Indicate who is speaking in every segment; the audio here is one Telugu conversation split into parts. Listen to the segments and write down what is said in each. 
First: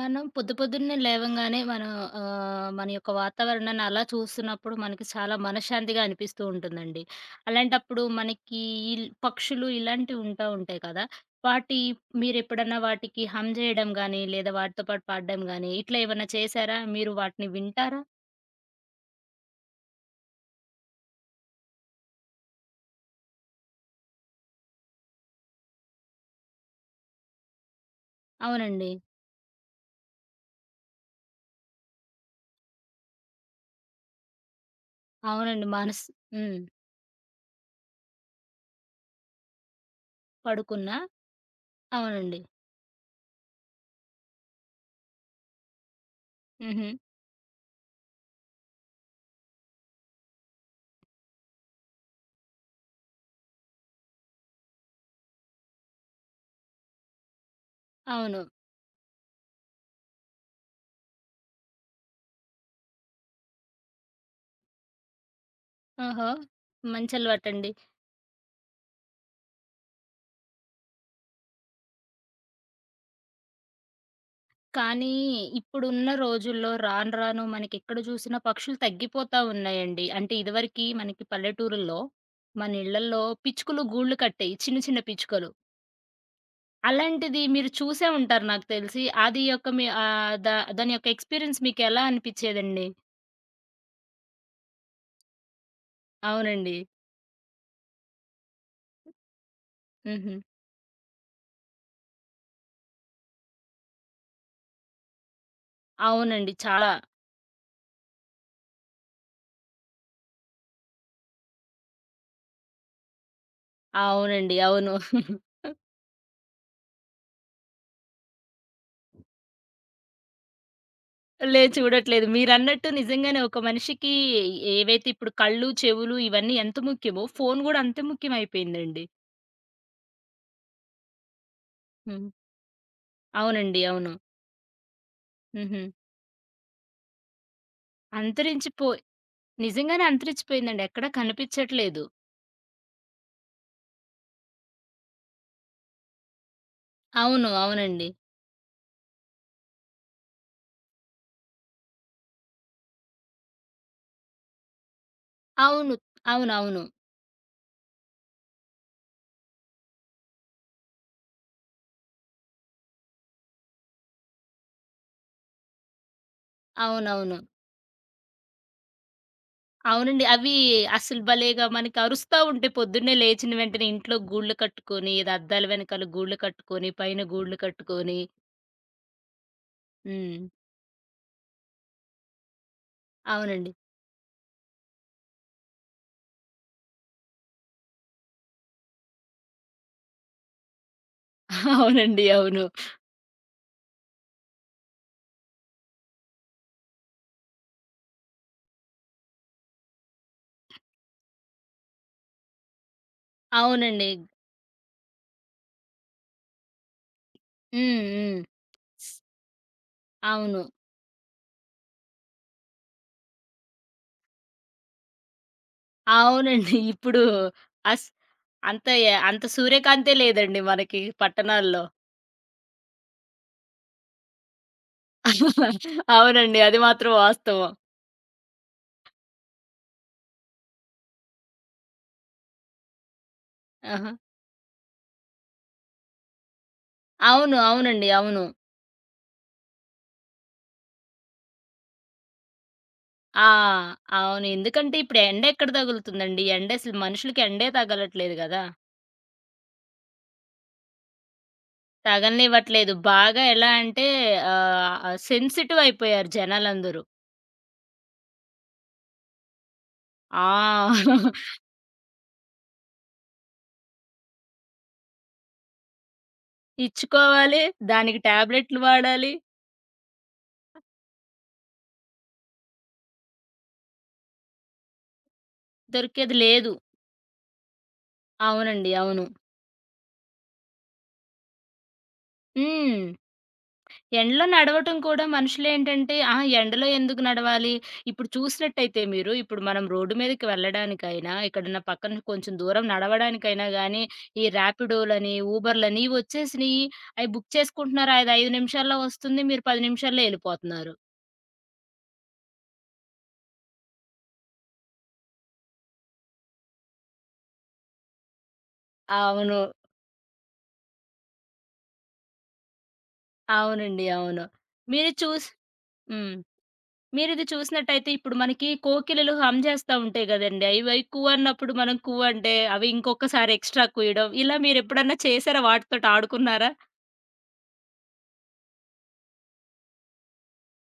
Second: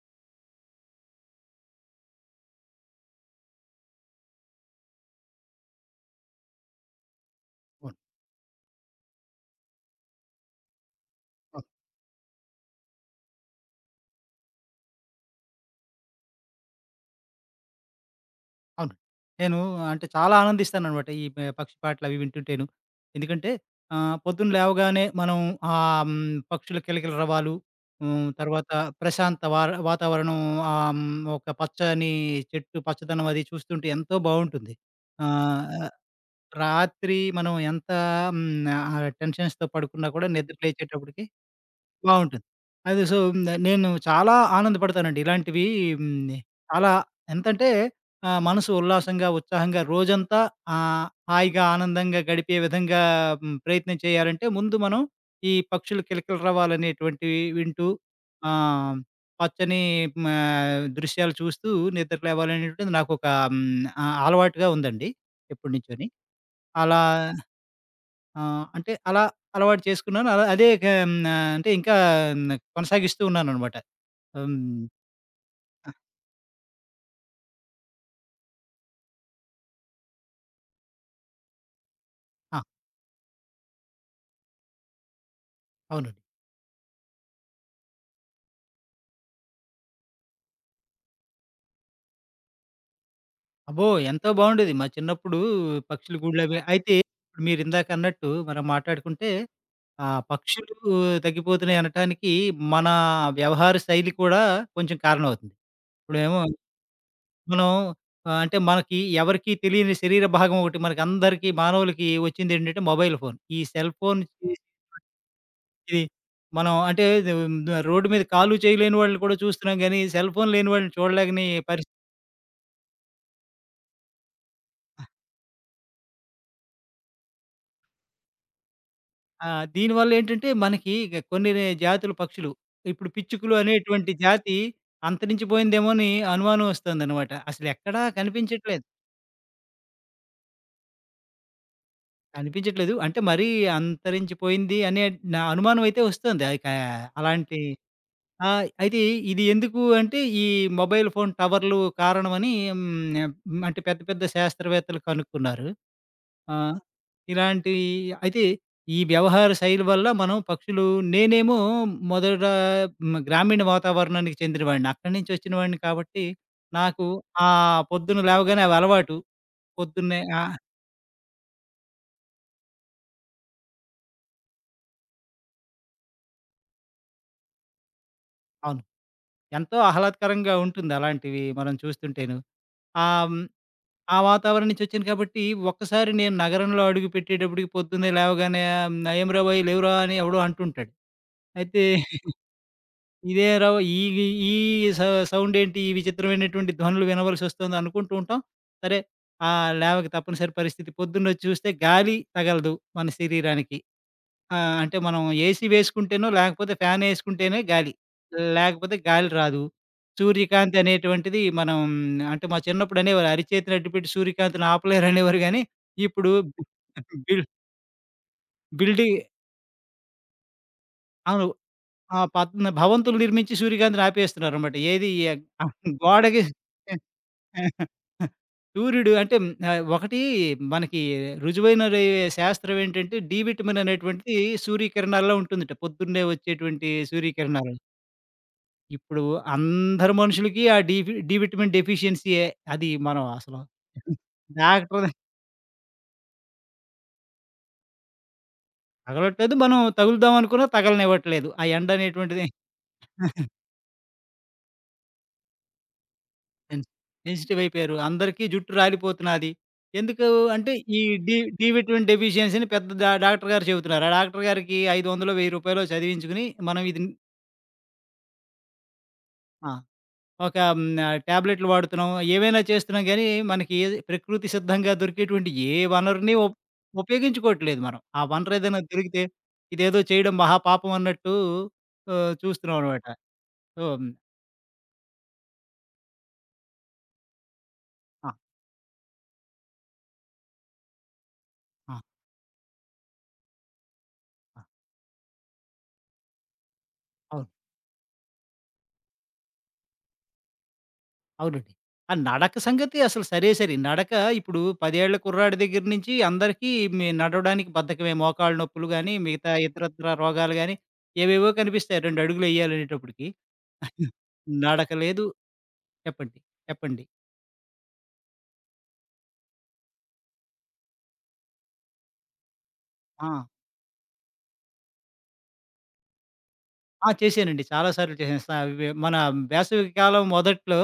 Speaker 1: మనం పొద్దున్నే లేవంగానే మన యొక్క వాతావరణాన్ని అలా చూస్తున్నప్పుడు మనకి చాలా మనశ్శాంతిగా అనిపిస్తూ ఉంటుందండి.
Speaker 2: అవును.
Speaker 1: అలాంటప్పుడు మనకి పక్షులు ఇలాంటివి ఉంటాయి కదా!
Speaker 2: అవును.
Speaker 1: వాటి మీరెప్పుడన్నా వాటికి హమ్ జేయడం గానీ, లేదా వాటితో పాటు పాడడం గానీ, ఇట్లా ఏమన్నా చేశారా? మీరు వాటిని వింటారా?
Speaker 2: అవును. నేను అంటే చాలా ఆనందిస్తాననమాట. ఈ పక్షి పాటలవి వింటుంటేను. ఎందుకంటే పొద్దున్న లేవగానే పక్షుల కిలకిలరవాలు, తర్వాత
Speaker 1: అవునండి.
Speaker 2: ప్రశాంత వాతావరణం, ఆహ్, హ్మ్, ఒక పచ్చని చెట్టు పచ్చదనం అది చూస్తుంటే ఎంతో బావుంటుంది.
Speaker 1: అవునండి.
Speaker 2: ఆహ్,
Speaker 1: హ్మ్.
Speaker 2: రాత్రి మనం ఎంత హ్మ్, ఆ టెన్షన్స్‌తో పడుకున్నా కూడా నిద్ర
Speaker 1: పడుకున్నా,
Speaker 2: లేచేటప్పటికి
Speaker 1: అవునండి.
Speaker 2: బావుంటుంది. అది సో, నేను చాలా ఆనందపడతానండి. ఇలాంటివి హ్మ్,
Speaker 1: హుహు.
Speaker 2: చాలా ఎంతంటే మనసు ఉల్లాసంగా, ఉత్సాహంగా రోజంతా హాయిగా, ఆనందంగా గడిపే విధంగా ప్రయత్నం చేయాలంటే ముందు మనం ఈ పక్షుల కిలకిలరవాలనేటువంటివి వింటూ,
Speaker 1: అవును.
Speaker 2: ఆహ్, పచ్చని మ దృశ్యాలు చూస్తూ నిద్ర లేవాలనేటువంటిది నాకొక హ్మ్, అలవాటుగా ఉందండి ఎప్పటినుంచోని.
Speaker 1: ఓహో!
Speaker 2: అలా
Speaker 1: మంచి అలవాటండి.
Speaker 2: ఆ! అంటే అలా అలవాటు చేసుకున్నాను. అలా అదే అంటే ఇంకా కొనసాగిస్తూ ఉన్నాననమాట. హ్మ్.
Speaker 1: కానీ
Speaker 2: ఆ!
Speaker 1: ఇప్పుడున్న రోజుల్లో రాను రాను మనకెక్కడ చూసినా పక్షులు తగ్గిపోతా ఉన్నాయండి. అంటే ఇదివరకి మనకి పల్లెటూరుల్లో
Speaker 2: ఆ!
Speaker 1: మన ఇళ్ళల్లో పిచ్చుకలు గూళ్ళు కట్టాయి. చిన్న చిన్న పిచ్చుకలు.
Speaker 2: అవునండి.
Speaker 1: అలాంటిది మీరు చూసే ఉంటారు నాకు తెలిసి. అది యొక్క మీ ఆహ్, దా దాని యొక్క ఎక్స్‌పీరియన్స్ మీకెలా అనిపిచ్చేదండి?
Speaker 2: అబ్బో! ఎంతో బావుండేది. మా చిన్నప్పుడు పక్షుల గూళ్ళవి
Speaker 1: అవునండి.
Speaker 2: అయితే ఇప్పుడు మీరిందాకన్నట్టు మనం మాట్లాడుకుంటే ఆ
Speaker 1: హుహు.
Speaker 2: పక్షులు తగ్గిపోతున్నాయి అనటానికి మన వ్యవహార శైలి కూడా కొంచెం కారణమవుతుంది. ఇప్పుడేమో
Speaker 1: అవునండి. చాలా.
Speaker 2: మనం, అంటే మనకి ఎవరికీ తెలియని శరీర భాగం ఒకటి మనకందరికీ మానవులకి వచ్చిందేంటంటే మొబైల్ ఫోన్. ఈ సెల్ ఫోన్
Speaker 1: అవునండి. అవును.
Speaker 2: ఇది మనం అంటే ఇది రోడ్డు మీద కాలు, చెయ్యి లేని వాళ్ళని కూడా చూస్తున్నాం గానీ, సెల్ ఫోన్ లేని వాళ్ళని చూడలేని
Speaker 1: లేదు,
Speaker 2: పరిస్థితి.
Speaker 1: చూడట్లేదు. మీరన్నట్టు నిజంగానే ఒక మనిషికి ఏవైతే ఇప్పుడు కళ్ళు, చెవులు ఇవన్నీ ఎంత ముఖ్యమో ఫోను గూడా అంతే ముఖ్యమైపోయిందండి.
Speaker 2: ఆ! దీనివల్లేంటంటే మనకి కొన్ని జాతుల
Speaker 1: హ్మ్.
Speaker 2: పక్షులు, ఇప్పుడు పిచ్చుకలు
Speaker 1: అవునండి. అవును.
Speaker 2: అనేటువంటి జాతి
Speaker 1: హుహు.
Speaker 2: అంతరించిపోయిందేమో అని అనుమానం వస్తోందనమాట. అసలెక్కడా కనిపించట్లేదు.
Speaker 1: అంతరించిపో నిజంగానే అంతరించిపోయిందండి. ఎక్కడ కనిపించట్లేదు.
Speaker 2: కనిపించట్లేదు. అంటే మరీ అంతరించిపోయింది అనే నా అనుమానం అయితే వస్తోంది. అది కా
Speaker 1: అవును.
Speaker 2: అలాంటి
Speaker 1: అవునండి.
Speaker 2: ఆ! అయితే ఇది ఎందుకు అంటే ఈ మొబైల్ ఫోన్ టవర్లు కారణమని హ్మ్. అంటే పెద్ద పెద్ద శాస్త్రవేత్తలు కనుక్కున్నారు.
Speaker 1: అవును.
Speaker 2: ఆ!
Speaker 1: అవునవును.
Speaker 2: ఇలాంటి అయితే ఈ వ్యవహార శైలి వల్ల మనం పక్షులు నేనేమో మొదట గ్రామీణ వాతావరణానికి చెందినవాడిని. అక్కడి నుంచి వచ్చినవాడిని కాబట్టి నాకు
Speaker 1: అవునవును.
Speaker 2: ఆ పొద్దున లేవగానే అవి అలవాటు. పొద్దున్నే
Speaker 1: అవునండి.
Speaker 2: ఆ!
Speaker 1: అవి అసలు భలేగా మనకి అరుస్తా ఉంటాయి. పొద్దున్నే లేచిన వెంటనే ఇంట్లో గూళ్ళు కట్టుకొని, ఏదో అద్దాల వెనకాల గూళ్ళు కట్టుకొని, పైన గూళ్ళు కట్టుకొని.
Speaker 2: అవును. ఎంతో
Speaker 1: హ్మ్.
Speaker 2: ఆహ్లాదకరంగా ఉంటుంది అలాంటివి మనం చూస్తుంటేను. ఆహ్, హ్మ్,
Speaker 1: అవునండి.
Speaker 2: ఆ వాతావరణం నుంచి వచ్చాను కాబట్టి ఒక్కసారి నేను నగరంలో అడుగుపెట్టేటప్పటికి పొద్దున్నే లేవగానే "ఆ, "ఏం రా బాయ్ లేవురా" అని ఎవడో అంటుంటాడు. అయితే
Speaker 1: అవునండి. అవును.
Speaker 2: ఇదే రవ ఈ ఈ సౌ సౌండ్ ఏంటి? ఈ విచిత్రమైనటువంటి ధ్వనులు వినవలసొస్తుంది అనుకుంటూ ఉంటాం. సరే, లేవక తప్పనిసరి పరిస్థితి. పొద్దున్నొచ్చి చూస్తే గాలి తగలదు మన శరీరానికి.
Speaker 1: అవునండి.
Speaker 2: ఆ! అంటే మనం ఏసీ వేసుకుంటేనో, లేకపోతే ఫ్యానేసుకుంటేనే గాలి.
Speaker 1: హ్మ్. హ్మ్.
Speaker 2: లేకపోతే
Speaker 1: స్
Speaker 2: గాలి రాదు.
Speaker 1: అవును.
Speaker 2: సూర్యకాంతి అనేటువంటిది మనం అంటే మా చిన్నప్పుడు అనేవారు అరిచేతిని అడ్డుపెట్టి సూర్యకాంతిని ఆపలేరనేవారు గానీ, ఇప్పుడు
Speaker 1: అవునండి. ఇప్పుడు
Speaker 2: బిల్
Speaker 1: అస్ అంత ఎ
Speaker 2: బిల్డింగ్
Speaker 1: అంత సూర్యకాంతే లేదండి మనకి
Speaker 2: అవును.
Speaker 1: పట్టణాల్లో.
Speaker 2: ఆ! భవంతులు నిర్మించి సూర్యకాంతిని ఆపేస్తున్నారనమాట. ఏది ఆహ్, గోడకి
Speaker 1: అవునండి. అది మాత్రం వాస్తవం.
Speaker 2: సూర్యుడు అంటే ఒకటి మనకి రుజువైన రే శాస్త్రం ఏంటంటే, డి విటమిన్
Speaker 1: ఆహా!
Speaker 2: అనేటువంటిది సూర్యకిరణాల్లో ఉంటుందట. పొద్దున్నే వచ్చేటువంటి
Speaker 1: అవును.
Speaker 2: సూర్యకిరణాలు.
Speaker 1: అవునండి. అవును.
Speaker 2: ఇప్పుడు అందరు మనుషులకి ఆ డి విటమిన్ డెఫిషియన్సీయే. అది మనం
Speaker 1: ఆ!
Speaker 2: అసలు
Speaker 1: అవును. ఎందుకంటే
Speaker 2: డాక్టర్
Speaker 1: ఇప్పుడు ఎండ ఎక్కడ తగులుతుందండి? ఎండ అసలు మనుషులకి ఎండే తగలట్లేదు గదా!
Speaker 2: తగలట్లేదు. మనం తగులుదాం అనుకున్నా తగలనివ్వట్లేదు. ఆ ఎండ అనేటువంటిది
Speaker 1: తగలనివ్వట్లేదు. బాగా ఎలా అంటే సెన్సిటివ్ అయిపోయారు
Speaker 2: సెన్
Speaker 1: జనాలందరూ.
Speaker 2: సెన్సిటివ్ అయిపోయారు. అందరికీ జుట్టు రాలిపోతున్నాది. ఎందుకు
Speaker 1: ఆ!
Speaker 2: అంటే ఈ డి డి విటమిన్ డెఫిషియన్సీ అని పెద్ద డాక్టర్ గారు చెబుతున్నారు. ఆ డాక్టర్ గారికి రూ. 500, 1000 చదివించుకొని మనం ఇది
Speaker 1: ఇచ్చుకోవాలి. దానికి టాబ్లెట్లు వాడాలి.
Speaker 2: ఆ! ఒక టాబ్లెట్‌లు వాడుతున్నాం. ఏవైనా చేస్తున్నాం గానీ, మనకి ఏది ప్రకృతి సిద్ధంగా దొరికేటువంటి ఏ వనరుని
Speaker 1: దొరికేది లేదు.
Speaker 2: ఉపయోగించుకోవట్లేదు మనం. ఆ వనరు ఏదైనా
Speaker 1: అవునండి. అవును.
Speaker 2: దొరికితే ఇదేదో చేయడం మహాపాపం అన్నట్టు
Speaker 1: హ్మ్.
Speaker 2: చూస్తున్నామనమాట. సో,
Speaker 1: ఎండలో నడవటం కూడా మనుషులేంటంటే, ఆ! ఎండలో ఎందుకు నడవాలి? ఇప్పుడు
Speaker 2: ఆ!
Speaker 1: చూసినట్టయితే మీరు, ఇప్పుడు మనం రోడ్డు మీదకి వెళ్ళడానికైనా, ఎక్కడన్నా
Speaker 2: ఆ!
Speaker 1: పక్కన కొంచెం దూరం నడవడానికైనా గానీ, ఈ
Speaker 2: ఆ!
Speaker 1: ర్యాపిడోలని, ఊబర్‌లని ఇవొచ్చేసినియి. అయి
Speaker 2: అవును.
Speaker 1: బుక్ చేసుకుంటున్నారు. అది 5 నిమిషాల్లో వస్తుంది. మీరు 10 నిమిషాల్లో యెళ్ళిపోతున్నారు.
Speaker 2: అవునండి. ఆ నడక సంగతి అసలు సరే సరి. నడక ఇప్పుడు 10 ఏళ్ల కుర్రాడి దగ్గర నుంచి అందరికీ మీ నడవడానికి బద్ధకమే. మోకాళ్ళ నొప్పులు గాని, మిగతా
Speaker 1: అవును.
Speaker 2: ఇతరత్రా రోగాలు గాని ఏవేవో కనిపిస్తాయి. 2 అడుగులు ఎయ్యాలనేటప్పటికి.
Speaker 1: అవునండి. అవును.
Speaker 2: నడక
Speaker 1: మీరు
Speaker 2: లేదు
Speaker 1: చూసి హ్మ్.
Speaker 2: చెప్పండి. చెప్పండి.
Speaker 1: మీరిది చూసినట్టయితే ఇప్పుడు మనకి కోకిలలు హమ్ చేస్తా ఉంటాయి గదండీ! అవి కు అన్నప్పుడు మనం కు అంటే అవి
Speaker 2: ఆ!
Speaker 1: ఇంకొకసారి ఎక్స్‌ట్రా కూయడం. ఇలా మీరెప్పుడన్నా చేసారా? వాటితోటి ఆడుకున్నారా?
Speaker 2: ఆ! చేశానండి. చాలా సార్లు చేశాను. సా వె మన వేసవి కాలం మొదట్లో,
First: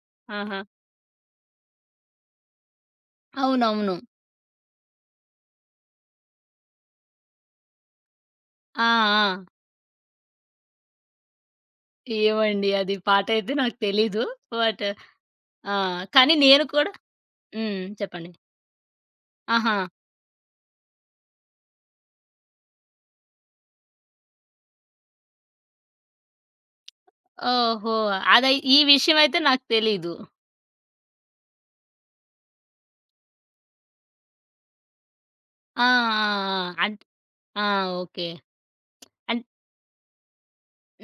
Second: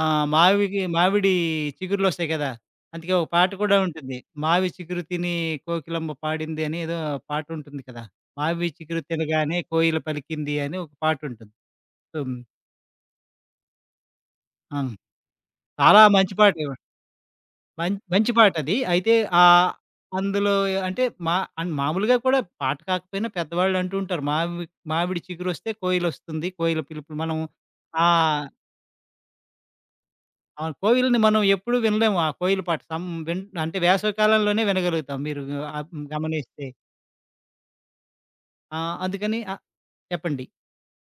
Speaker 2: ఆహ్,
Speaker 1: ఆహా!
Speaker 2: మావికి మామిడి చిగుర్లొస్తాయి కదా! అందుకే ఒక పాట కూడా
Speaker 1: అవునవును.
Speaker 2: ఉంటుంది. మావి చిగురు తిని కోకిలమ్మ పాడింది అని ఏదో పాటుంటుంది కదా! మావి
Speaker 1: ఆ!
Speaker 2: చిగురు
Speaker 1: ఆ!
Speaker 2: తినగానే కోయిల పలికింది అని ఒక పాటుంటుంది. సో,
Speaker 1: ఏమండి అది పాట అయితే నాకు తెలీదు. బట్
Speaker 2: హ్మ్.
Speaker 1: ఆ!
Speaker 2: చాలా
Speaker 1: కానీ
Speaker 2: మంచి
Speaker 1: నేను
Speaker 2: పాటే.
Speaker 1: కూడా హ్మ్. చెప్పండి.
Speaker 2: మంచి పాటది. అయితే ఆహ్,
Speaker 1: ఆహా!
Speaker 2: అందులో అంటే మా అన్ మామూలుగా కూడా పాట కాకపోయినా పెద్దవాళ్ళు అంటూ ఉంటారు. మామిడి చిగురొస్తే కోయిలొస్తుంది. కోయిల పిలుపు మనం
Speaker 1: ఓహో!
Speaker 2: ఆ!
Speaker 1: అదై ఈ విషయం అయితే నాకు తెలీదు.
Speaker 2: ఆ కోయిల్‌ని మనం ఎప్పుడూ వినలేము. ఆ కోయిల పాట సం విన్ అంటే వేసవి కాలంలోనే వినగలుగుతాం. మీరు
Speaker 1: ఆ!
Speaker 2: ఆహ్,
Speaker 1: ఆ! ఆ!
Speaker 2: గమనిస్తే.
Speaker 1: అంట్ ఆ! ఓకే.
Speaker 2: ఆ! అందుకని చెప్పండి.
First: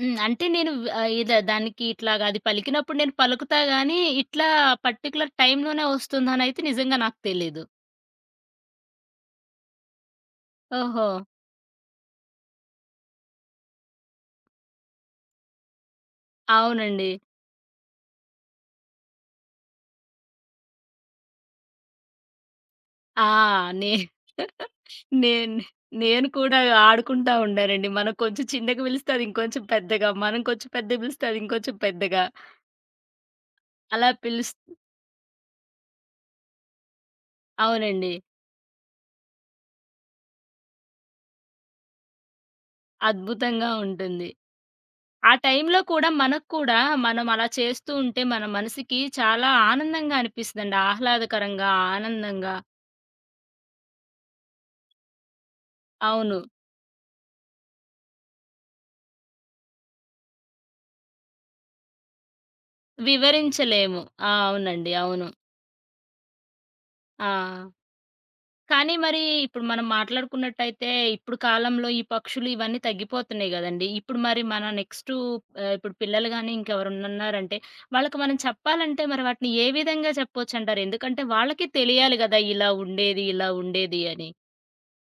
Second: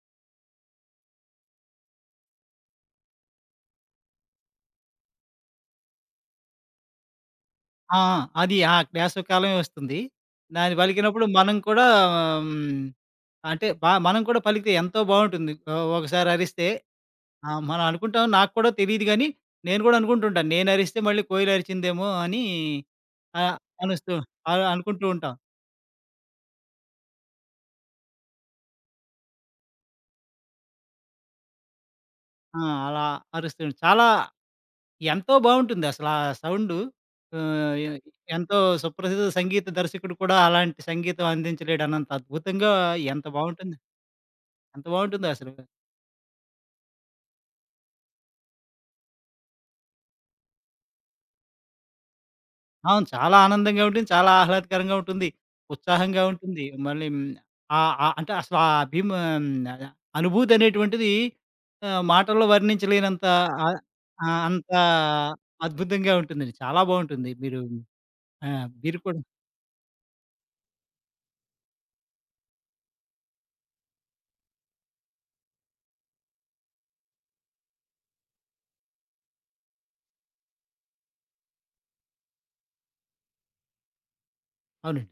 Speaker 1: హ్మ్. అంటే నేను ఆహ్, ఇద దానికి ఇట్లాగ అది పలికినప్పుడు నేను పలుకుతా గానీ, ఇట్లా పర్టిక్యులర్ టైమ్‌లోనే వస్తుందనైతే నిజంగా నాకు తెలీదు.
Speaker 2: ఆ! ఆ! అది ఆ వేసవి కాలమే వస్తుంది. దాన్ని
Speaker 1: ఓహో!
Speaker 2: పలికినప్పుడు మనం కూడా హ్మ్, అంటే మనం కూడా పలికితే ఎంతో బావుంటుంది. ఒకసారి అరిస్తే
Speaker 1: అవునండి.
Speaker 2: ఆ! మనం అనుకుంటాం నాకు కూడా తెలీదు గానీ, నేను కూడా అనుకుంటుంటాను. నేను అరిస్తే మళ్ళీ కోయిల అరిచిందేమో అని
Speaker 1: ఆ!
Speaker 2: ఆహ్,
Speaker 1: నే
Speaker 2: అనుస్తూ అనుకుంటూ ఉంటాం.
Speaker 1: నేను నేను కూడా ఆడుకుంటా ఉండానండి. మనం కొంచెం చిన్నగా పిలిస్తే అది ఇంకొంచెం పెద్దగా, మనం కొంచెం పెద్దగా పిలిస్తే అది ఇంకొంచెం పెద్దగా
Speaker 2: ఆ! అలా అరుస్తూ
Speaker 1: అలా
Speaker 2: చాలా
Speaker 1: పిలుస్తూ
Speaker 2: ఎంతో బావుంటుంది అసలా సౌండు. ఆహ్, ఎ అది.
Speaker 1: అవునండి.
Speaker 2: ఎంతో సుప్రసిద్ధ సంగీత దర్శకుడు కూడా అలాంటి సంగీతం అందించలేడు అన్నంత అద్భుతంగా ఎంత
Speaker 1: అద్భుతంగా
Speaker 2: బావుంటుంది.
Speaker 1: ఉంటుంది.
Speaker 2: ఎంత బావుంటుందో
Speaker 1: ఆ
Speaker 2: అసలు.
Speaker 1: టైంలో కూడా మనకు కూడా మనం అలా చేస్తూ ఉంటే మన మనసుకి చాలా ఆనందంగా అనిపిస్తదండి. ఆహ్లాదకరంగా, ఆనందంగా.
Speaker 2: అవును. చాలా ఆనందంగా ఉంటుంది. చాలా ఆహ్లాదకరంగా ఉంటుంది. ఉత్సాహంగా
Speaker 1: అవును.
Speaker 2: ఉంటుంది. మళ్ళీ అంటే అసలు ఆహ్, అనుభూతి అనేటువంటిది మాటల్లో వర్ణించలేనంత ఆహ్,
Speaker 1: వివరించలేము. ఆ!
Speaker 2: ఆహ్, అంత
Speaker 1: అవునండి. అవును.
Speaker 2: అద్భుతంగా ఉంటుందండి. చాలా
Speaker 1: ఆ!
Speaker 2: బావుంటుంది. మీరు ఆ!
Speaker 1: కానీ
Speaker 2: మీరు కూడా
Speaker 1: మరి ఇప్పుడు మనం మాట్లాడుకున్నట్టయితే ఇప్పుడు కాలంలో ఈ పక్షులు ఇవన్నీ తగ్గిపోతున్నాయి గదండీ! ఇప్పుడు మరి మన నెక్స్టు ఇప్పుడు పిల్లలు గాని ఇంకెవరన్నా ఉన్నారంటే వాళ్ళకి మనం చెప్పాలంటే మరి వాటిని ఏ విధంగా చెప్పొచ్చంటారు? ఎందుకంటే వాళ్ళకి తెలియాలి గదా! ఇలా ఉండేది, ఇలా ఉండేది అని.
Speaker 2: అవునండి.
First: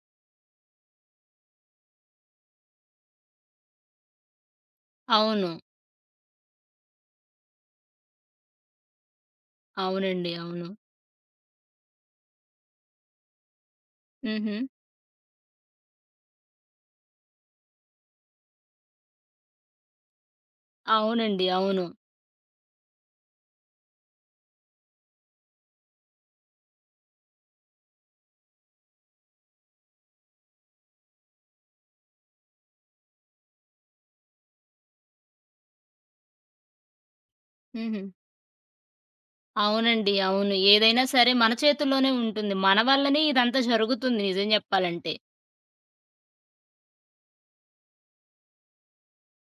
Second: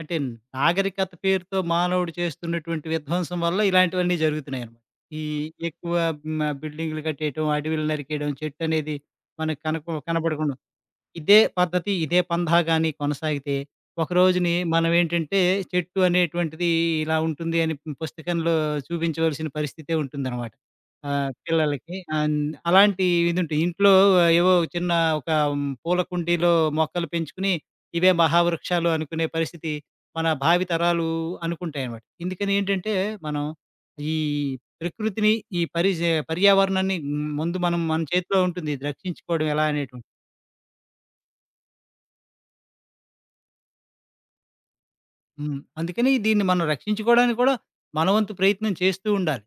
Speaker 2: అంటే నాగరికత పేరుతో మానవుడు చేస్తున్నటువంటి విధ్వంసం వల్ల ఇలాంటివన్నీ జరుగుతున్నాయన్నమాట. ఈ
Speaker 1: అవును.
Speaker 2: ఎక్కువ బిల్డింగులు కట్టేయటం, అడవిలు నరికేయడం, చెట్టనేది మనకు కనక
Speaker 1: అవునండి.
Speaker 2: కనపడకుండా
Speaker 1: అవును.
Speaker 2: ఇదే పద్ధతి, ఇదే పందా గాని కొనసాగితే, ఒకరోజుని
Speaker 1: హుహు.
Speaker 2: మనమేంటంటే, చెట్టు అనేటువంటిది ఇలా ఉంటుంది అని పుస్తకంలో చూపించవలసిన పరిస్థితే ఉంటుందనమాట.
Speaker 1: అవునండి. అవును.
Speaker 2: పిల్లలకి. అలాంటి ఇదుంటాయి. ఇంట్లో ఏవో చిన్న ఒక పూల కుండీలో మొక్కలు పెంచుకుని, ఇవే మహావృక్షాలు అనుకునే పరిస్థితి మన భావితరాలు అనుకుంటాయనమాట. ఇందుకని ఏంటంటే, మనం ఈ ప్రకృతిని, ఈ పర్యావరణాన్ని ముందు మనం మన
Speaker 1: హుహు.
Speaker 2: చేతిలో ఉంటుంది. ఇది రక్షించుకోవడం ఎలా అనేటువంటిది.
Speaker 1: అవునండి. అవును. ఏదైనా సరే మన చేతుల్లోనే ఉంటుంది. మన వల్లనే ఇదంతా జరుగుతుంది నిజం జెప్పాలంటే.
Speaker 2: హ్మ్. అందుకని దీన్ని మనం రక్షించుకోవడానికి కూడా మన వంతు ప్రయత్నం చేస్తూ ఉండాలి.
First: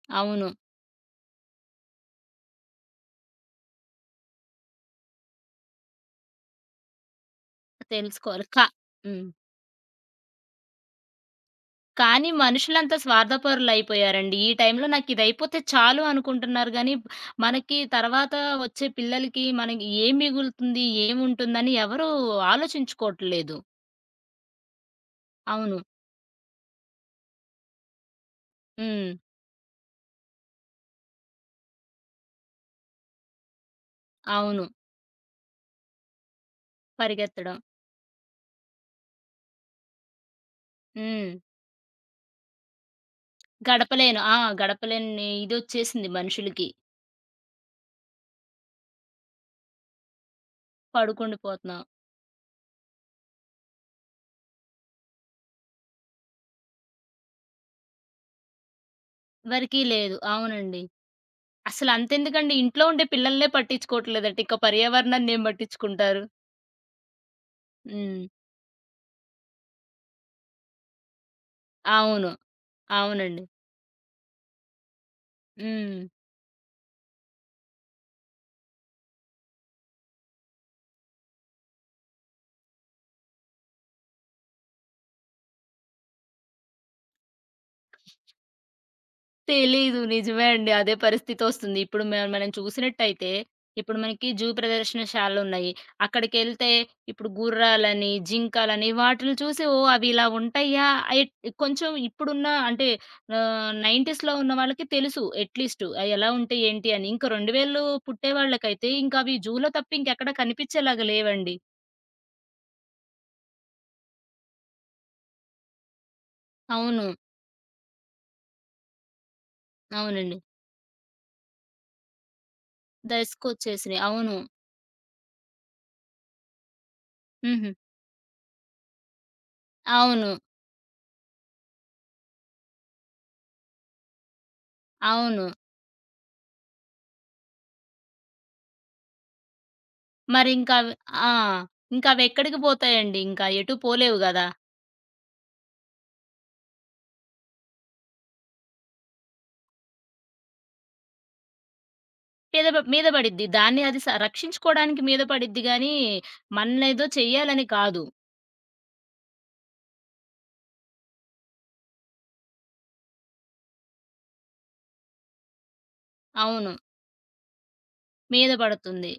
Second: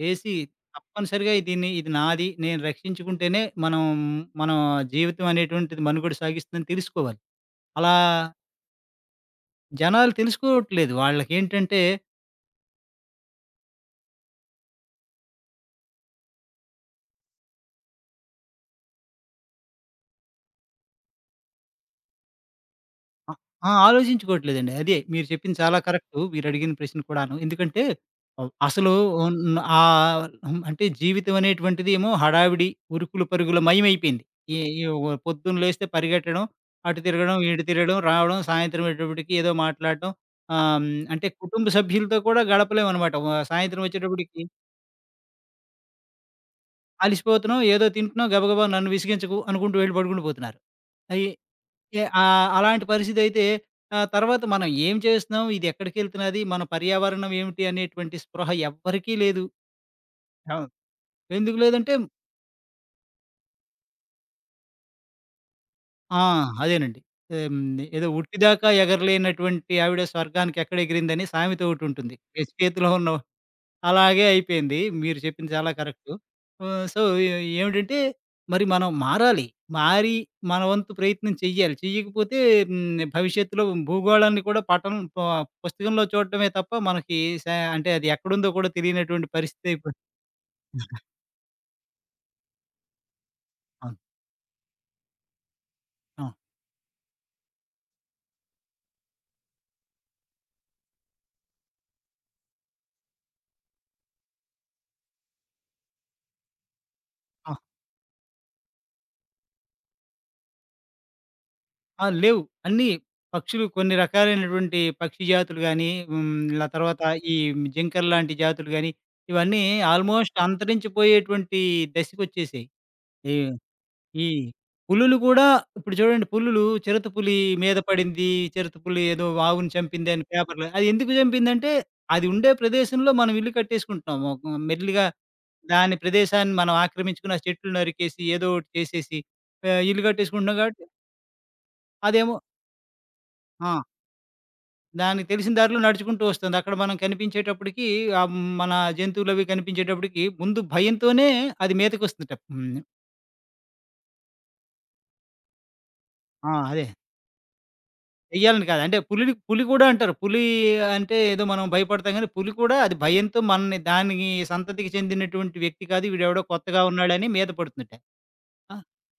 Speaker 2: చేసి
Speaker 1: అవును.
Speaker 2: తప్పనిసరిగా దీన్ని ఇది నాది. నేను రక్షించుకుంటేనే మనం మన జీవితం అనేటువంటిది మనుగడ సాగిస్తుందని తెలుసుకోవాలి. అలా
Speaker 1: తెలుసుకోవాలి. హ్మ్.
Speaker 2: జనాలు తెలుసుకోవట్లేదు. వాళ్ళకేంటంటే
Speaker 1: కానీ మనుషులంతా స్వార్థపరులయిపోయారండి. ఈ టైంలో నాకిదయిపోతే చాలు అనుకుంటున్నారు గానీ, మనకి తర్వాత వచ్చే పిల్లలకి మనకి ఏం మిగులుతుంది? ఏముంటుందని ఎవరూ
Speaker 2: ఆ!
Speaker 1: ఆలోచించుకోవట్లేదు.
Speaker 2: ఆ! ఆలోచించుకోవట్లేదండి. అదే మీరు చెప్పింది
Speaker 1: అవును.
Speaker 2: చాలా కరెక్టు. మీరడిగిన ప్రశ్న కూడాను. ఎందుకంటే అసలు
Speaker 1: హ్మ్.
Speaker 2: ఉన్న ఆహ్, హ్మ్. అంటే జీవితం అనేటువంటిది ఏమో హడావిడి, ఉరుకులు పరుగుల మయమైపోయింది. ఈ
Speaker 1: అవును.
Speaker 2: ఈ ఓ పొద్దున్న లేస్తే పరిగెట్టడం, అటు తిరగడం,
Speaker 1: పరిగెత్తడం.
Speaker 2: ఇటు తిరగడం, రావడం, సాయంత్రం అయ్యేటప్పటికి ఏదో మాట్లాడడం. ఆహ్, హ్మ్. అంటే
Speaker 1: హ్మ్.
Speaker 2: కుటుంబ సభ్యులతో కూడా గడపలేమనమాట. సాయంత్రం
Speaker 1: గడపలేను. ఆ!
Speaker 2: వచ్చేటప్పటికి
Speaker 1: గడపలేని ఇదొచ్చేసింది మనుషులకి.
Speaker 2: అలిసిపోతున్నాం, ఏదో తింటున్నాం, గబగబా నన్ను విసిగించకు అనుకుంటూ వెళ్ళి పడుకుండిపోతున్నారు. అయి
Speaker 1: పడుకుండిపోతున్నా.
Speaker 2: అలాంటి పరిస్థితయితే తర్వాత మనం ఏం చేస్తున్నాం? ఇది ఎక్కడికెళ్తున్నది? మన పర్యావరణం ఏమిటి? అనేటువంటి స్పృహ ఎవ్వరికీ లేదు.
Speaker 1: వరకీ లేదు.
Speaker 2: అవును.
Speaker 1: అవునండి.
Speaker 2: ఎందుకు లేదంటే
Speaker 1: అసలంతెందుకండి ఇంట్లో ఉండే పిల్లలనే పట్టించుకోవట్లేదట. ఇక పర్యావరణాన్నేం
Speaker 2: ఆ!
Speaker 1: పట్టించుకుంటారు.
Speaker 2: అదేనండి. హ్మ్. ఏదో
Speaker 1: హ్మ్.
Speaker 2: "ఉట్టిదాకా ఎగరలేనటువంటి ఆవిడ స్వర్గానికెక్కడ ఎగిరిందని" సామెతోకటుంటుంది.
Speaker 1: అవును.
Speaker 2: చేతిలో ఉన్న
Speaker 1: అవునండి.
Speaker 2: అలాగే అయిపోయింది. మీరు చెప్పింది చాలా
Speaker 1: హ్మ్.
Speaker 2: కరెక్టు. సో, ఏ ఏమిటంటే మరి మనం మారాలి. మారి మన వంతు ప్రయత్నం చెయ్యాలి. చెయ్యకపోతే భవిష్యత్తులో భూగోళాన్ని కూడా పటం ప పుస్తకంలో చూడటమే తప్ప మనకి స అంటే అది ఎక్కడుందో కూడా తెలియనటువంటి పరిస్థితి అయిపోతుంది.
Speaker 1: తెలీదు. నిజమే అండి. అదే పరిస్థితొస్తుంది. ఇప్పుడు మనం చూసినట్టయితే, ఇప్పుడు
Speaker 2: అవును.
Speaker 1: మనకి జూ ప్రదర్శనశాలలున్నాయి.
Speaker 2: అవును.
Speaker 1: అక్కడికెళ్తే ఇప్పుడు గుర్రాలని, జింకలని వాటిలిని చూసి ఓహ్! అవి ఇలా ఉంటాయా? ఎట్ కొంచెం ఇప్పుడున్న అంటే 90s లో ఉన్న వాళ్ళకి తెలుసు అట్‌లీస్టు అయి ఎలా ఉంటాయి, ఏంటి అని. ఇంక
Speaker 2: ఆ!
Speaker 1: 2000 పుట్టే వాళ్ళకైతే ఇంకా అవి జూలో తప్ప ఇంకెక్కడ కనిపిచ్చేలాగా లేవండి.
Speaker 2: ఆ! లేవు. అన్నీ పక్షులు కొన్ని రకాలైనటువంటి పక్షి జాతులు గాని, ఆ తర్వాత
Speaker 1: అవును.
Speaker 2: ఈ జింకల్లాంటి జాతులు గాని, ఇవన్నీ
Speaker 1: అవునండి.
Speaker 2: ఆల్మోస్ట్ అంతరించిపోయేటువంటి దశకొచ్చేసాయి. ఈ
Speaker 1: దయస్కొచ్చేసినియి.
Speaker 2: ఈ
Speaker 1: అవును.
Speaker 2: పులులు కూడా ఇప్పుడు చూడండి పులులు చిరుతపులి
Speaker 1: హుహు.
Speaker 2: మీద పడింది, చిరుతపులి ఏదో ఆవును చంపింది అని
Speaker 1: అవును.
Speaker 2: పేపర్‌లో అది ఎందుకు చంపిందంటే, అది ఉండే ప్రదేశంలో మనం ఇల్లు కట్టేసుకుంటున్నాం. ఒక మెల్లిగా
Speaker 1: అవును.
Speaker 2: దాని ప్రదేశాన్ని మనం ఆక్రమించుకుని, ఆ చెట్లు నరికేసి, ఏదో ఒకటి చేసేసి ఇల్లు కట్టేసుకుంటున్నాం
Speaker 1: మరింకా
Speaker 2: కాబట్టి,
Speaker 1: అవి ఆ!
Speaker 2: అదేమో
Speaker 1: ఇంకవెక్కడికి పోతాయండి, ఇంకా
Speaker 2: ఆ!
Speaker 1: ఎటు పోలేవు గదా!
Speaker 2: దానికి తెలిసిన దారిలో నడుచుకుంటూ వస్తుంది. అక్కడ మనం కనిపించేటప్పటికి ఆహ్, మన జంతువులవి కనిపించేటప్పటికి ముందు భయంతోనే అది మీదకొస్తుందట.
Speaker 1: మీద బ
Speaker 2: హ్మ్.
Speaker 1: మీద పడిద్ది. దాన్ని అది రక్షించుకోవడానికి మీద పడిద్ది గానీ,
Speaker 2: ఆ! అదే.
Speaker 1: మనలేదో చెయ్యాలని కాదు.
Speaker 2: వెయ్యాలని కాదు. అంటే పులిని పులి కూడా అంటారు. పులి అంటే ఏదో మనం భయపడతాం గానీ, పులి కూడా అది భయంతో మనని దానికి సంతతికి చెందినటువంటి వ్యక్తి కాదు. వీడెవడో
Speaker 1: అవును.
Speaker 2: కొత్తగా ఉన్నాడని మీద పడుతుందట.
Speaker 1: మీద
Speaker 2: ఆ!
Speaker 1: పడుతుంది.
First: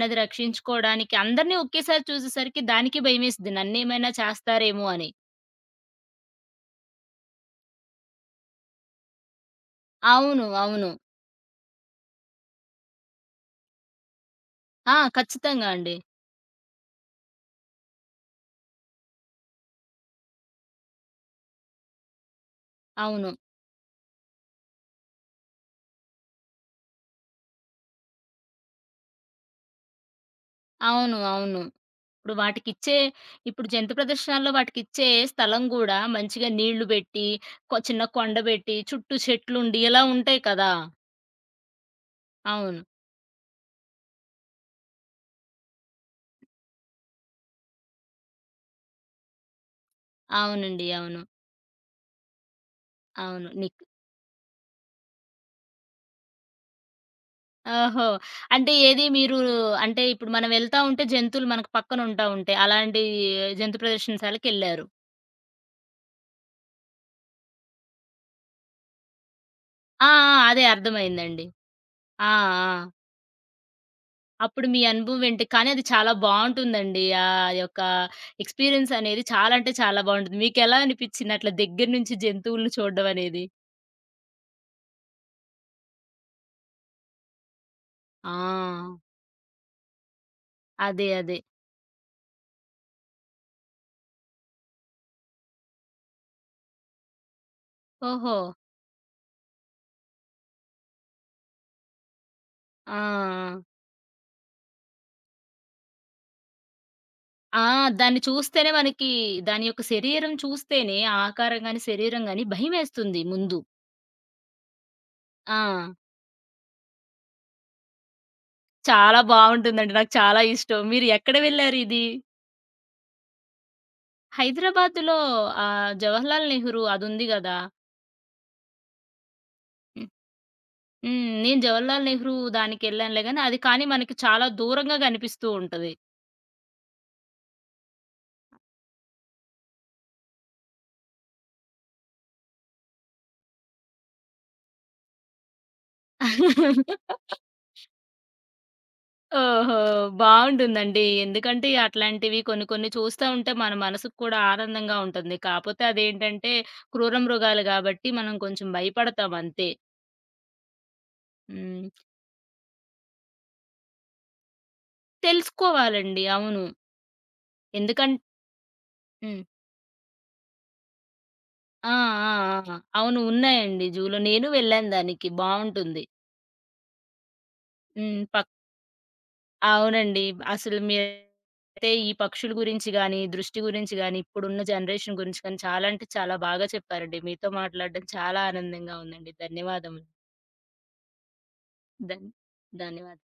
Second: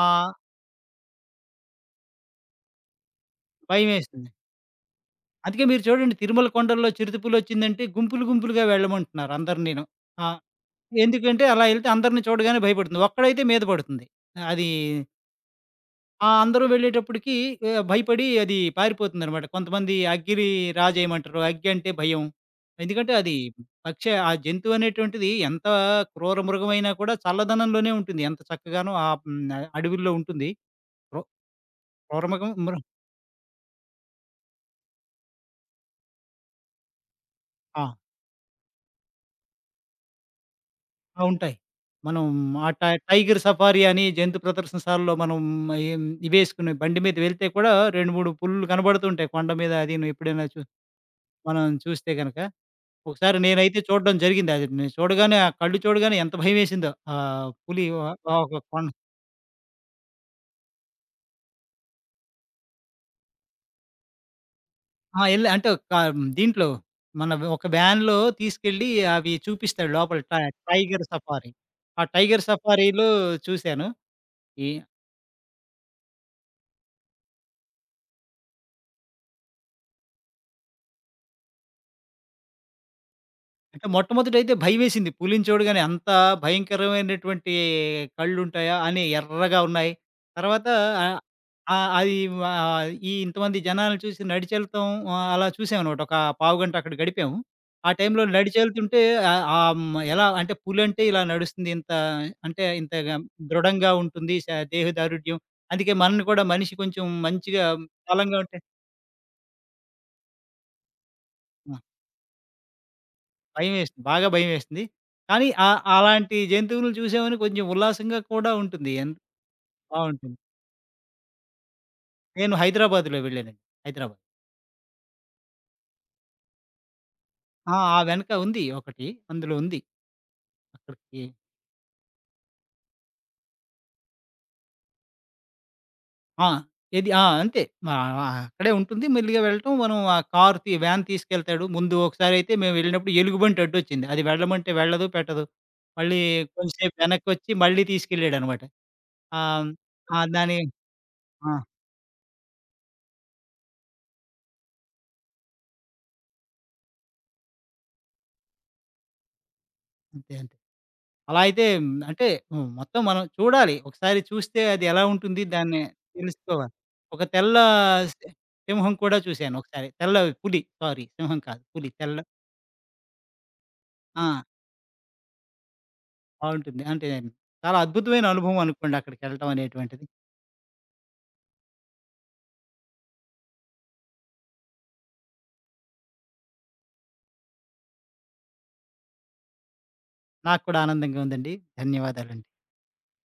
Speaker 2: ఆ!
Speaker 1: రక్షించుకోవడానికి అందరిని ఒకేసారి చూసేసరికి దానికి భయమేసిద్ది. నన్నేమైనా
Speaker 2: భయమేస్తుంది.
Speaker 1: చేస్తారేమో అని.
Speaker 2: అందుకే మీరు చూడండి 'తిరుమల కొండల్లో' చిరుతపులొచ్చిందంటే గుంపులు గుంపులుగా వెళ్ళమంటున్నారు అందరినీను. ఆ!
Speaker 1: అవును. అవును.
Speaker 2: ఎందుకంటే అలా ఎళ్తే అందరిని చూడగానే భయపడుతుంది. ఒక్కడైతే మీద పడుతుంది. అది
Speaker 1: ఆ! ఖచ్చితంగా అండి.
Speaker 2: ఆ! అందరూ వెళ్ళేటప్పటికి భయపడి అది పారిపోతుందనమాట. కొంతమంది అగ్గిని రాజేయమంటారు. అగ్గి అంటే భయం. ఎందుకంటే
Speaker 1: అవును.
Speaker 2: అది పక్షి ఆ జంతువు అనేటువంటిది ఎంత క్రూర మృగమైనా కూడా చల్లదనంలోనే ఉంటుంది. ఎంత చక్కగానో ఆ అడవుల్లో ఉంటుంది.
Speaker 1: అవును.
Speaker 2: క్రూ
Speaker 1: అవును.
Speaker 2: క్రూర
Speaker 1: ఇప్పుడు
Speaker 2: మృగం
Speaker 1: వాటికిచ్చే ఇప్పుడు జంతు ప్రదర్శనలో వాటికిచ్చే స్థలం గూడా మంచిగా నీళ్లు బెట్టి,
Speaker 2: ఆ!
Speaker 1: చిన్న కొండ బెట్టి, చుట్టూ చెట్లుండి ఇలా ఉంటాయి కదా!
Speaker 2: ఆ! ఉంటాయి. మనం ఆ
Speaker 1: అవును.
Speaker 2: టై టైగర్ సఫారీ అని జంతు ప్రదర్శనశాలలో మనం ఏం ఇవేసుకుని బండి మీద వెళ్తే కూడా 2, 3 పులులు కనబడుతుంటాయి. కొండ మీద అదీను ఎప్పుడైనా
Speaker 1: అవునండి. అవును.
Speaker 2: మనం చూస్తే గనక. ఒకసారి
Speaker 1: అవును.
Speaker 2: నేనైతే చూడడం జరిగింది. అది నేను చూడగానే ఆ కళ్ళు చూడగానే ఎంత భయమేసిందో. ఆహ్, పులి ఒ
Speaker 1: ఓహో!
Speaker 2: ఆ ఒక
Speaker 1: అంటే
Speaker 2: కొండ
Speaker 1: ఏది మీరు అంటే ఇప్పుడు మనం వెళ్తా ఉంటే జంతువులు మనకు పక్కన ఉంటాయి. అలాంటి జంతు ప్రదర్శనశాలకెళ్లారు.
Speaker 2: ఆ! ఎళ్ళి అంటే ఒక దీంట్లో మన ఒక వ్యాన్‌లో తీసుకెళ్ళి అవి చూపిస్తాడు
Speaker 1: ఆ! ఆ!
Speaker 2: లోపల
Speaker 1: అదే
Speaker 2: టైగర్
Speaker 1: అర్థమైందండి.
Speaker 2: సఫారీ. ఆ
Speaker 1: ఆ!
Speaker 2: టైగర్
Speaker 1: ఆ!
Speaker 2: సఫారీలో చూశాను.
Speaker 1: అప్పుడు
Speaker 2: ఈ
Speaker 1: మీ అనుభవం ఏంటి? కానీ అది చాలా బావుంటుందండి. ఆ యొక్క ఎక్స్‌పీరియన్స్ అనేది చాలా అంటే చాలా బావుంటుంది. మీకెలా అనిపిచ్చింది అట్లా దగ్గర నుంచి జంతువులను చూడడం అనేది?
Speaker 2: అంటే మొట్టమొదటైతే భయమేసింది. పులిని చూడగానే అంత భయంకరమైనటువంటి కళ్ళుంటాయా?
Speaker 1: ఆ!
Speaker 2: అని ఎర్రగా ఉన్నాయి. తర్వాత
Speaker 1: అదే.
Speaker 2: ఆహ్,
Speaker 1: అదే.
Speaker 2: ఆహ్, అది ఈ ఇంతమంది జనాలను చూసి నడిచెళ్తాం అలా చూసామనమాట. ఒక పావుగంట అక్కడ గడిపాము. ఆ టైంలో
Speaker 1: ఓహో!
Speaker 2: నడిచెళ్తుంటే ఆహ్, ఆహ్, హ్మ్, ఎలా అంటే పులంటే ఇలా నడుస్తుంది. ఇంత అంటే ఇంత
Speaker 1: ఆ!
Speaker 2: గ
Speaker 1: ఆ!
Speaker 2: దృఢంగా ఉంటుంది. దేహదారుఢ్యం. అందుకే మనల్ని కూడా మనిషి కొంచెం మంచిగా
Speaker 1: ఆ! దాన్ని
Speaker 2: బలంగా ఉంటే
Speaker 1: చూస్తేనే మనకి దాని యొక్క శరీరం చూస్తేనే ఆ ఆకారం గాని, శరీరం గాని భయమేస్తుంది ముందు.
Speaker 2: భయమేస్తుంది. బాగా భయమేస్తుంది. కానీ
Speaker 1: ఆ!
Speaker 2: అలాంటి జంతువులను చూసామని కొంచెం ఉల్లాసంగా కూడా ఉంటుంది. ఎంత
Speaker 1: చాలా బావుంటుందండి. నాకు
Speaker 2: బావుంటుంది.
Speaker 1: చాలా ఇష్టం. మీరు ఎక్కడ వెళ్లారిది?
Speaker 2: నేను హైదరాబాద్‌లో వెళ్ళానండి. హైదరాబాద్.
Speaker 1: హైదరాబాద్‌లో జవహర్‌లాల్ నెహ్రూ అదుంది గదా!
Speaker 2: ఆ! ఆ వెనక ఉంది ఒకటి. అందులో ఉంది. అక్కడికి
Speaker 1: హ్మ్. నేను 'జవహర్లాల్ నెహ్రూ' దానికెళ్ళానులే గానీ, అది కానీ మనకి చాలా దూరంగా గనిపిస్తూ ఉంటది.
Speaker 2: ఆ! ఏది ఆ! అంతే. మా ఆ, అక్కడే ఉంటుంది. మెల్లిగా వెళ్ళటం మనం ఆ కార్ తీ వ్యాన్ తీసుకెళ్తాడు. ముందు ఒకసారైతే మేము వెళ్ళినప్పుడు ఎలుగుబంటి అడ్డొచ్చింది. అది వెళ్ళమంటే వెళ్ళదు, పెట్టదు. మళ్ళీ కొంచెం సేపు వెనక్కొచ్చి మళ్ళీ తీసుకెళ్ళాడనమాట. ఆహ్, హ్మ్.
Speaker 1: ఓహో!
Speaker 2: ఆ! దాని
Speaker 1: బావుంటుందండి.
Speaker 2: ఆ!
Speaker 1: ఎందుకంటే, అట్లాంటివి కొన్ని కొన్ని చూస్తా ఉంటే మన మనసుకు కూడా ఆనందంగా ఉంటుంది. కాపోతే అదేంటంటే, క్రూర మృగాలు గాబట్టి మనం కొంచెం భయపడతాం అంతే.
Speaker 2: అంతే. అంతే. అలా అయితే హ్మ్.
Speaker 1: హ్మ్.
Speaker 2: అంటే హ్మ్. మొత్తం మనం చూడాలి. ఒకసారి చూస్తే అది ఎలా ఉంటుంది దాన్ని
Speaker 1: తెలుసుకోవాలండి. అవును.
Speaker 2: తెలుసుకోవాలి. ఒక తెల్ల
Speaker 1: ఎందుకం
Speaker 2: సి సింహం కూడా
Speaker 1: హ్మ్.
Speaker 2: చూశాను ఒకసారి. తెల్ల పులి సారీ సింహం కాదు. పులి
Speaker 1: ఆ!
Speaker 2: తెల్ల
Speaker 1: ఆ! ఆ! అవును. ఉన్నాయండి జూలో.
Speaker 2: ఆ!
Speaker 1: నేను వెళ్ళాను దానికి. బావుంటుంది.
Speaker 2: బావుంటుంది. అంటే చాలా
Speaker 1: హ్మ్.
Speaker 2: అద్భుతమైన అనుభవం అనుకోండి అక్కడికెళ్ళటం అనేటువంటిది.
Speaker 1: అవునండి. అసలు మీరైతే ఈ పక్షుల గురించి గాని, దృష్టి గురించి గాని, ఇప్పుడున్న జనరేషన్ గురించి కానీ చాలా అంటే చాలా బాగా చెప్పారండి. మీతో మాట్లాడడం చాలా ఆనందంగా ఉందండి. ధన్యవాదములు.
Speaker 2: నాకు కూడా ఆనందంగా ఉందండి.
Speaker 1: ధన్
Speaker 2: ధన్యవాదాలండి.
Speaker 1: ధన్యవాదాలు.